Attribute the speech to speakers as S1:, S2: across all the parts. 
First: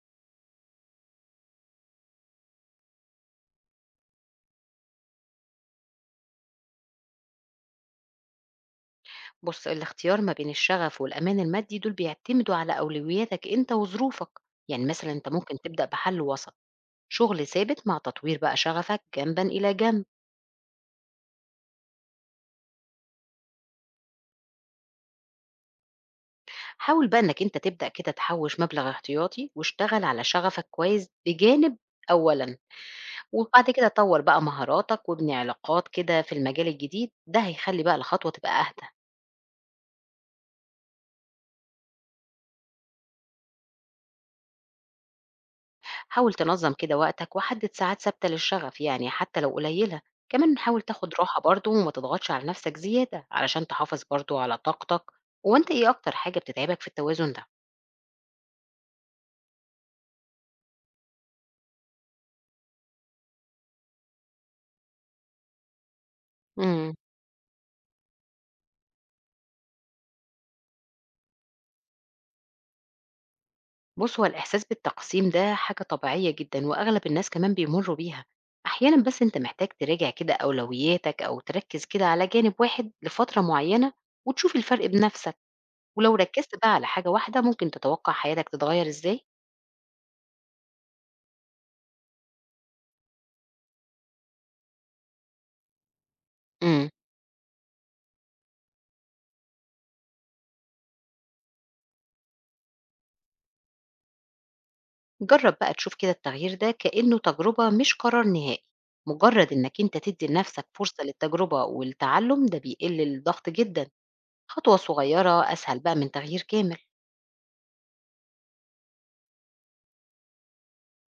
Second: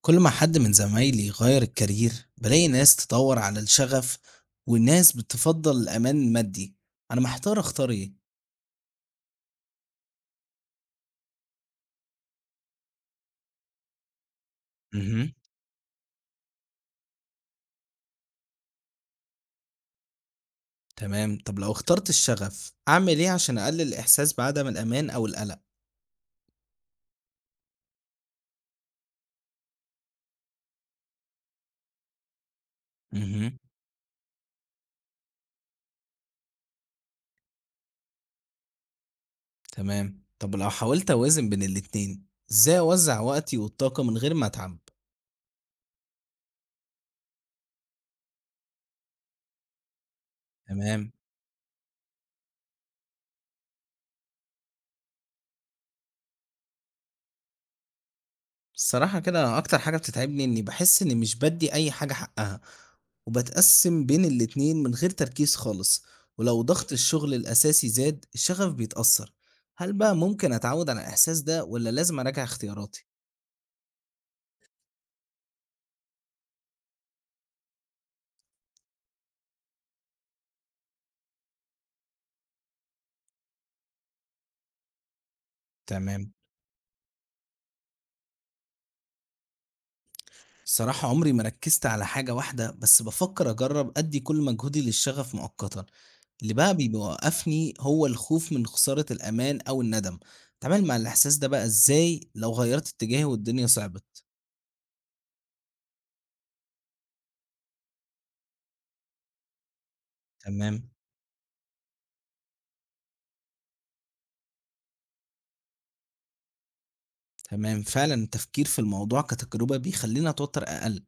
S1: كل ما حد من زمايلي غير الكارير بلاقي ناس تدور على الشغف، وناس بتفضل الأمان المادي. أنا محتار أختار إيه.
S2: بص، الاختيار ما بين الشغف والأمان المادي دول بيعتمدوا على أولوياتك أنت وظروفك. يعني مثلا أنت
S1: مهم.
S2: ممكن تبدأ بحل وسط، شغل ثابت مع تطوير بقى شغفك جنبا إلى جنب.
S1: تمام، طب لو اخترت الشغف أعمل إيه عشان أقلل الإحساس بعدم الأمان أو القلق؟
S2: حاول بقى أنك أنت تبدأ كده تحوش مبلغ احتياطي واشتغل على شغفك كويس بجانب أولا.
S1: مهم.
S2: وبعد كده طور بقى مهاراتك وابني علاقات كده في المجال الجديد، ده هيخلي بقى الخطوة تبقى أهدى.
S1: تمام، طب لو حاولت أوازن بين الاتنين، إزاي أوزع وقتي والطاقة من غير ما أتعب؟
S2: حاول تنظم كده وقتك وحدد ساعات ثابتة للشغف، يعني حتى لو قليلة. كمان حاول
S1: تمام.
S2: تاخد راحة برضو وما تضغطش على نفسك زيادة علشان تحافظ برضو على طاقتك. وانت ايه اكتر حاجة بتتعبك في التوازن ده؟
S1: الصراحة كده أكتر حاجة بتتعبني إني باحس إني مش بادّي أي حاجة حقها، وباتقسّم بين الاتنين من غير تركيز خالص، ولو ضغط
S2: امم
S1: الشغل الأساسي زاد الشغف بيتأثّر. هل بقى ممكن أتعوّد على الإحساس ده والّا لازم أراجع اختياراتي؟
S2: بص، هو الإحساس بالتقسيم ده حاجة طبيعية جدا، وأغلب الناس كمان بيمروا بيها. أحيانا بس أنت محتاج تراجع كده أولوياتك أو تركز كده على جانب واحد لفترة معينة وتشوف الفرق بنفسك. ولو
S1: تمام.
S2: ركزت بقى على حاجة واحدة، ممكن تتوقع حياتك تتغير إزاي؟
S1: الصراحة عمري ما ركّزت على حاجة واحدة، بس بافكّر أجرّب أدّي كل مجهودي للشغف مؤقتًا، اللي بقى
S2: مم.
S1: بيوقّفني هو الخوف من خسارة الأمان أو الندم. أتعامل مع الإحساس ده بقى إزاي لو غيّرت اتجاهي والدنيا صعبت؟
S2: جرب بقى تشوف كده التغيير ده كأنه تجربة مش قرار نهائي. مجرد انك انت تدي لنفسك
S1: تمام.
S2: فرصة للتجربة والتعلم، ده بيقلل الضغط جدا. خطوة صغيرة اسهل بقى من تغيير كامل.
S1: تمام، فعلا التفكير في الموضوع كتجربة بيخلينا توتر أقل.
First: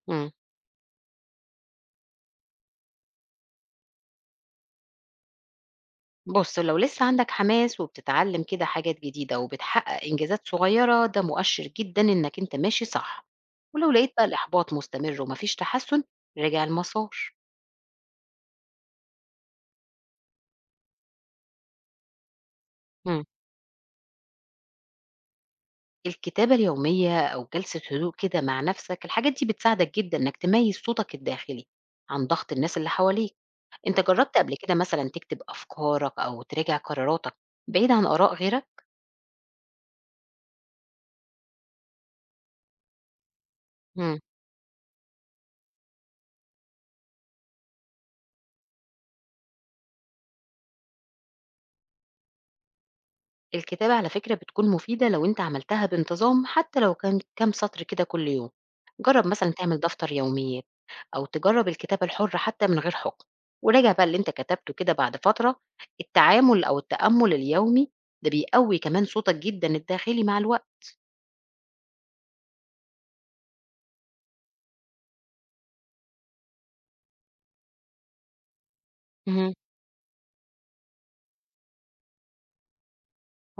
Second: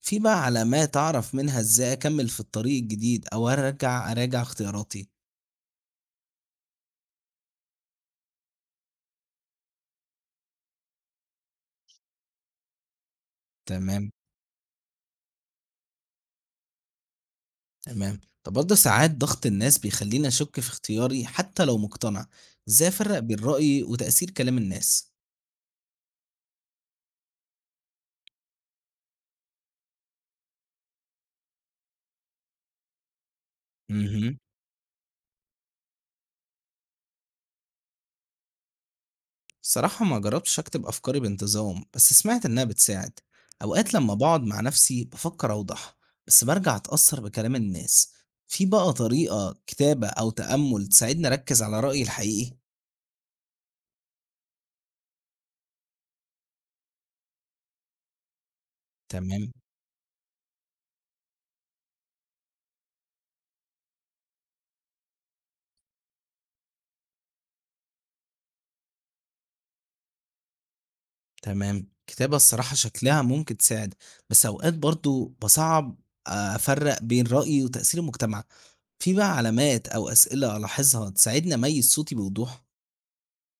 S1: في
S2: مم.
S1: بقى علامات أعرف منها إزاي أكمل في الطريق الجديد أو أرجع أراجع اختياراتي؟
S2: بص، لو لسه عندك حماس وبتتعلم كده حاجات جديدة وبتحقق انجازات صغيرة، ده مؤشر جدا انك انت ماشي صح. ولو
S1: تمام.
S2: لقيت بقى الاحباط مستمر ومفيش تحسن، راجع المسار.
S1: تمام، طب برضه ساعات ضغط الناس بيخليني أشك في اختياري حتى لو مقتنع. إزاي أفرق
S2: مم.
S1: بين رأيي وتأثير كلام الناس؟
S2: الكتابة اليومية أو جلسة هدوء كده مع نفسك، الحاجات دي بتساعدك جدا إنك تميز صوتك الداخلي عن ضغط الناس اللي حواليك. أنت جربت قبل كده مثلا تكتب أفكارك أو تراجع قراراتك بعيد عن آراء غيرك؟
S1: الصراحة ما جربتش أكتب أفكاري بانتظام، بس سمعت إنها بتساعد. أوقات لما
S2: مم.
S1: بقعد مع نفسي بفكر أوضح، بس برجع أتأثر بكلام الناس. في بقى طريقة كتابة أو تأمل تساعدني أركز على رأيي الحقيقي؟
S2: الكتابة على فكرة بتكون مفيدة لو أنت عملتها بانتظام، حتى لو كان كام سطر كده كل يوم. جرب مثلا
S1: تمام.
S2: تعمل دفتر يوميات أو تجرب الكتابة الحرة حتى من غير حكم، وراجع بقى اللي أنت كتبته كده بعد فترة. التعامل أو التأمل اليومي ده بيقوي كمان صوتك جدا الداخلي مع الوقت.
S1: تمام، كتابة الصراحة شكلها ممكن تساعد، بس أوقات برضو بصعب أفرق بين رأيي وتأثير المجتمع. في بقى
S2: اهم.
S1: علامات أو أسئلة ألاحظها تساعدني أميز صوتي بوضوح؟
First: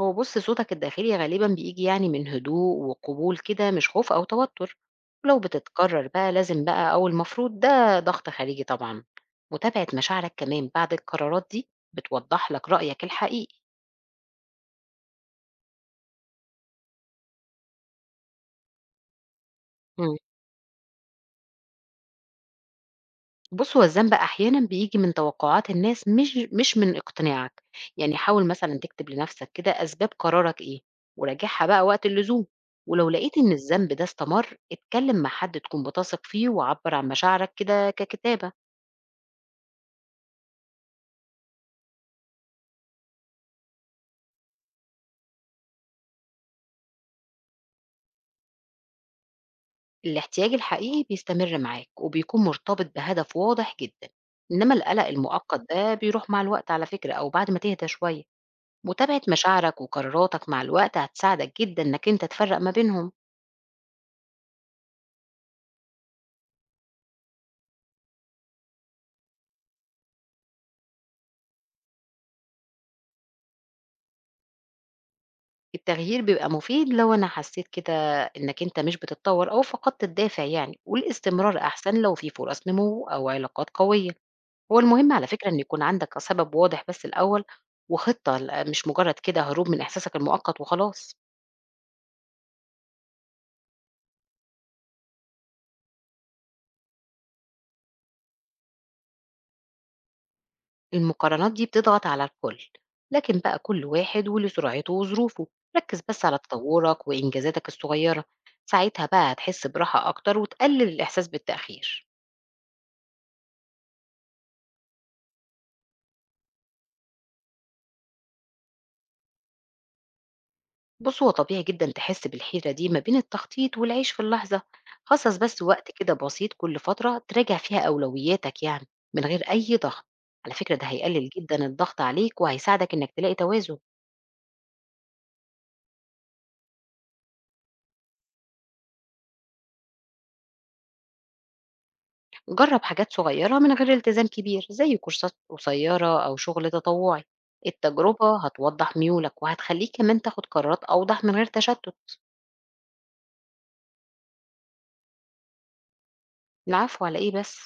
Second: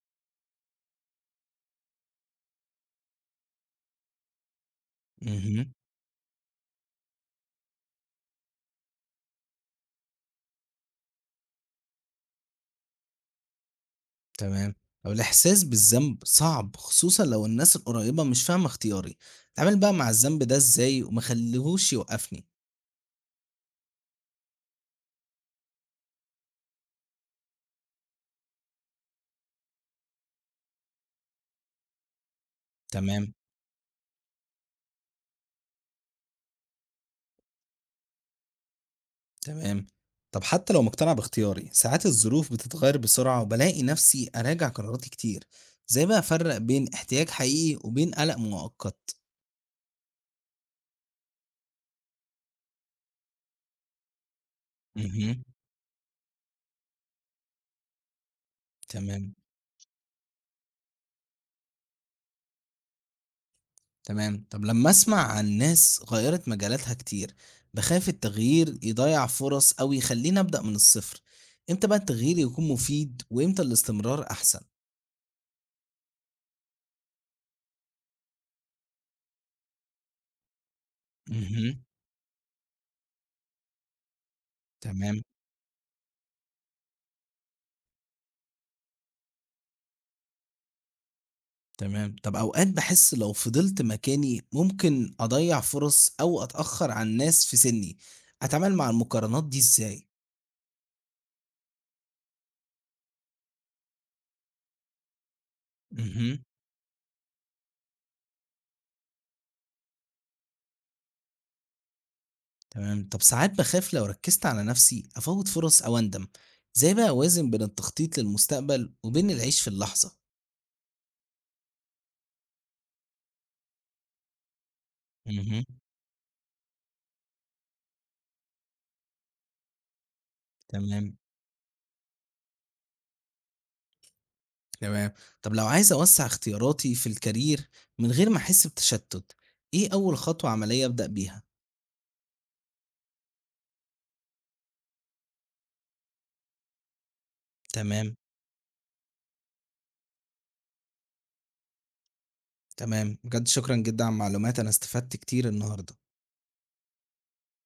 S2: هو بُص، صوتك الداخلي غالبًا بييجي يعني من هدوء وقبول كده، مش خوف أو توتر. ولو
S1: مهم.
S2: بتتكرر بقى لازم بقى أو المفروض، ده ضغط خارجي طبعًا. متابعة مشاعرك كمان بعد القرارات دي بتوضح لك رأيك الحقيقي.
S1: تمام. هو الإحساس بالذنب صعب خصوصًا لو الناس القريبة مش فاهمة اختياري، أتعامل بقى مع
S2: إمم.
S1: الذنب ده إزاي وما أخلّيهوش يوقّفني؟
S2: بُص، هو الذنب بقى أحيانًا بييجي من توقعات الناس، مش من اقتناعك. يعني حاول مثلًا تكتب لنفسك كده أسباب قرارك إيه، وراجعها بقى وقت اللزوم. ولو
S1: تمام،
S2: لقيت إن الذنب ده استمر، اتكلم مع حد تكون بتثق فيه وعبّر عن مشاعرك كده ككتابة.
S1: تمام. طب حتى لو مقتنع باختياري، ساعات الظروف بتتغيّر بسرعة وبالاقي نفسي أراجع قراراتي كتير، إزاي بقى أفرّق بين احتياج حقيقي وبين قلق مؤقت؟
S2: الاحتياج الحقيقي بيستمر معاك وبيكون مرتبط بهدف واضح جدا، إنما القلق
S1: اهم.
S2: المؤقت ده بيروح مع الوقت على فكرة، أو بعد ما تهدى شوية. متابعة
S1: تمام.
S2: مشاعرك وقراراتك مع الوقت هتساعدك جدا إنك أنت تفرق ما بينهم.
S1: تمام، طب لمّا أسمع عن ناس غيّرت مجالاتها كتير، باخاف التغيير يضيّع فرص أو يخلّيني أبدأ من الصفر. إمتى بقى التغيير يكون مفيد وإمتى الاستمرار أحسن؟
S2: التغيير بيبقى مفيد لو أنا حسيت كده إنك أنت مش بتتطور أو فقدت الدافع، يعني، والاستمرار
S1: اهم.
S2: أحسن لو في فرص نمو أو علاقات قوية. هو المهم
S1: تمام.
S2: على فكرة إن يكون عندك سبب واضح بس الأول، وخطة، مش مجرد كده هروب من إحساسك المؤقت وخلاص.
S1: تمام، طب أوقات باحس لو فضلت مكاني ممكن أضيّع فرص أو أتأخّر عن ناس في سِنّي، أتعامل مع المقارنات دي إزاي؟
S2: المقارنات دي بتضغط على الكل، لكن بقى كل واحد وله سرعته وظروفه. ركز بس
S1: اهم.
S2: على تطورك وإنجازاتك الصغيرة، ساعتها بقى هتحس براحة أكتر وتقلل الإحساس بالتأخير.
S1: تمام، طب ساعات باخاف لو ركّزت على نفسي أفوّت فرص أو أندم، إزاي بقى أوازن بين التخطيط للمستقبل وبين العيش في اللحظة؟
S2: بص، هو طبيعي جدا تحس بالحيرة دي ما بين التخطيط والعيش في اللحظة. خصص بس
S1: اهم.
S2: وقت كده بسيط كل فترة تراجع فيها أولوياتك، يعني من غير أي ضغط. على فكرة ده
S1: تمام،
S2: هيقلل جدا الضغط عليك وهيساعدك إنك تلاقي توازن.
S1: تمام. طب لو عايز أوسّع اختياراتي في الكارير من غير ما أحس بتشتُّت، إيه أول خطوة عملية أبدأ بيها؟
S2: جرب حاجات صغيرة من غير التزام كبير، زي كورسات قصيرة أو شغل تطوعي.
S1: تمام،
S2: التجربة هتوضح ميولك وهتخليك كمان تاخد قرارات أوضح من غير تشتت.
S1: تمام. بجد شكرًا جدًا على المعلومات، أنا استفدت كتير النهارده.
S2: العفو، على إيه بس؟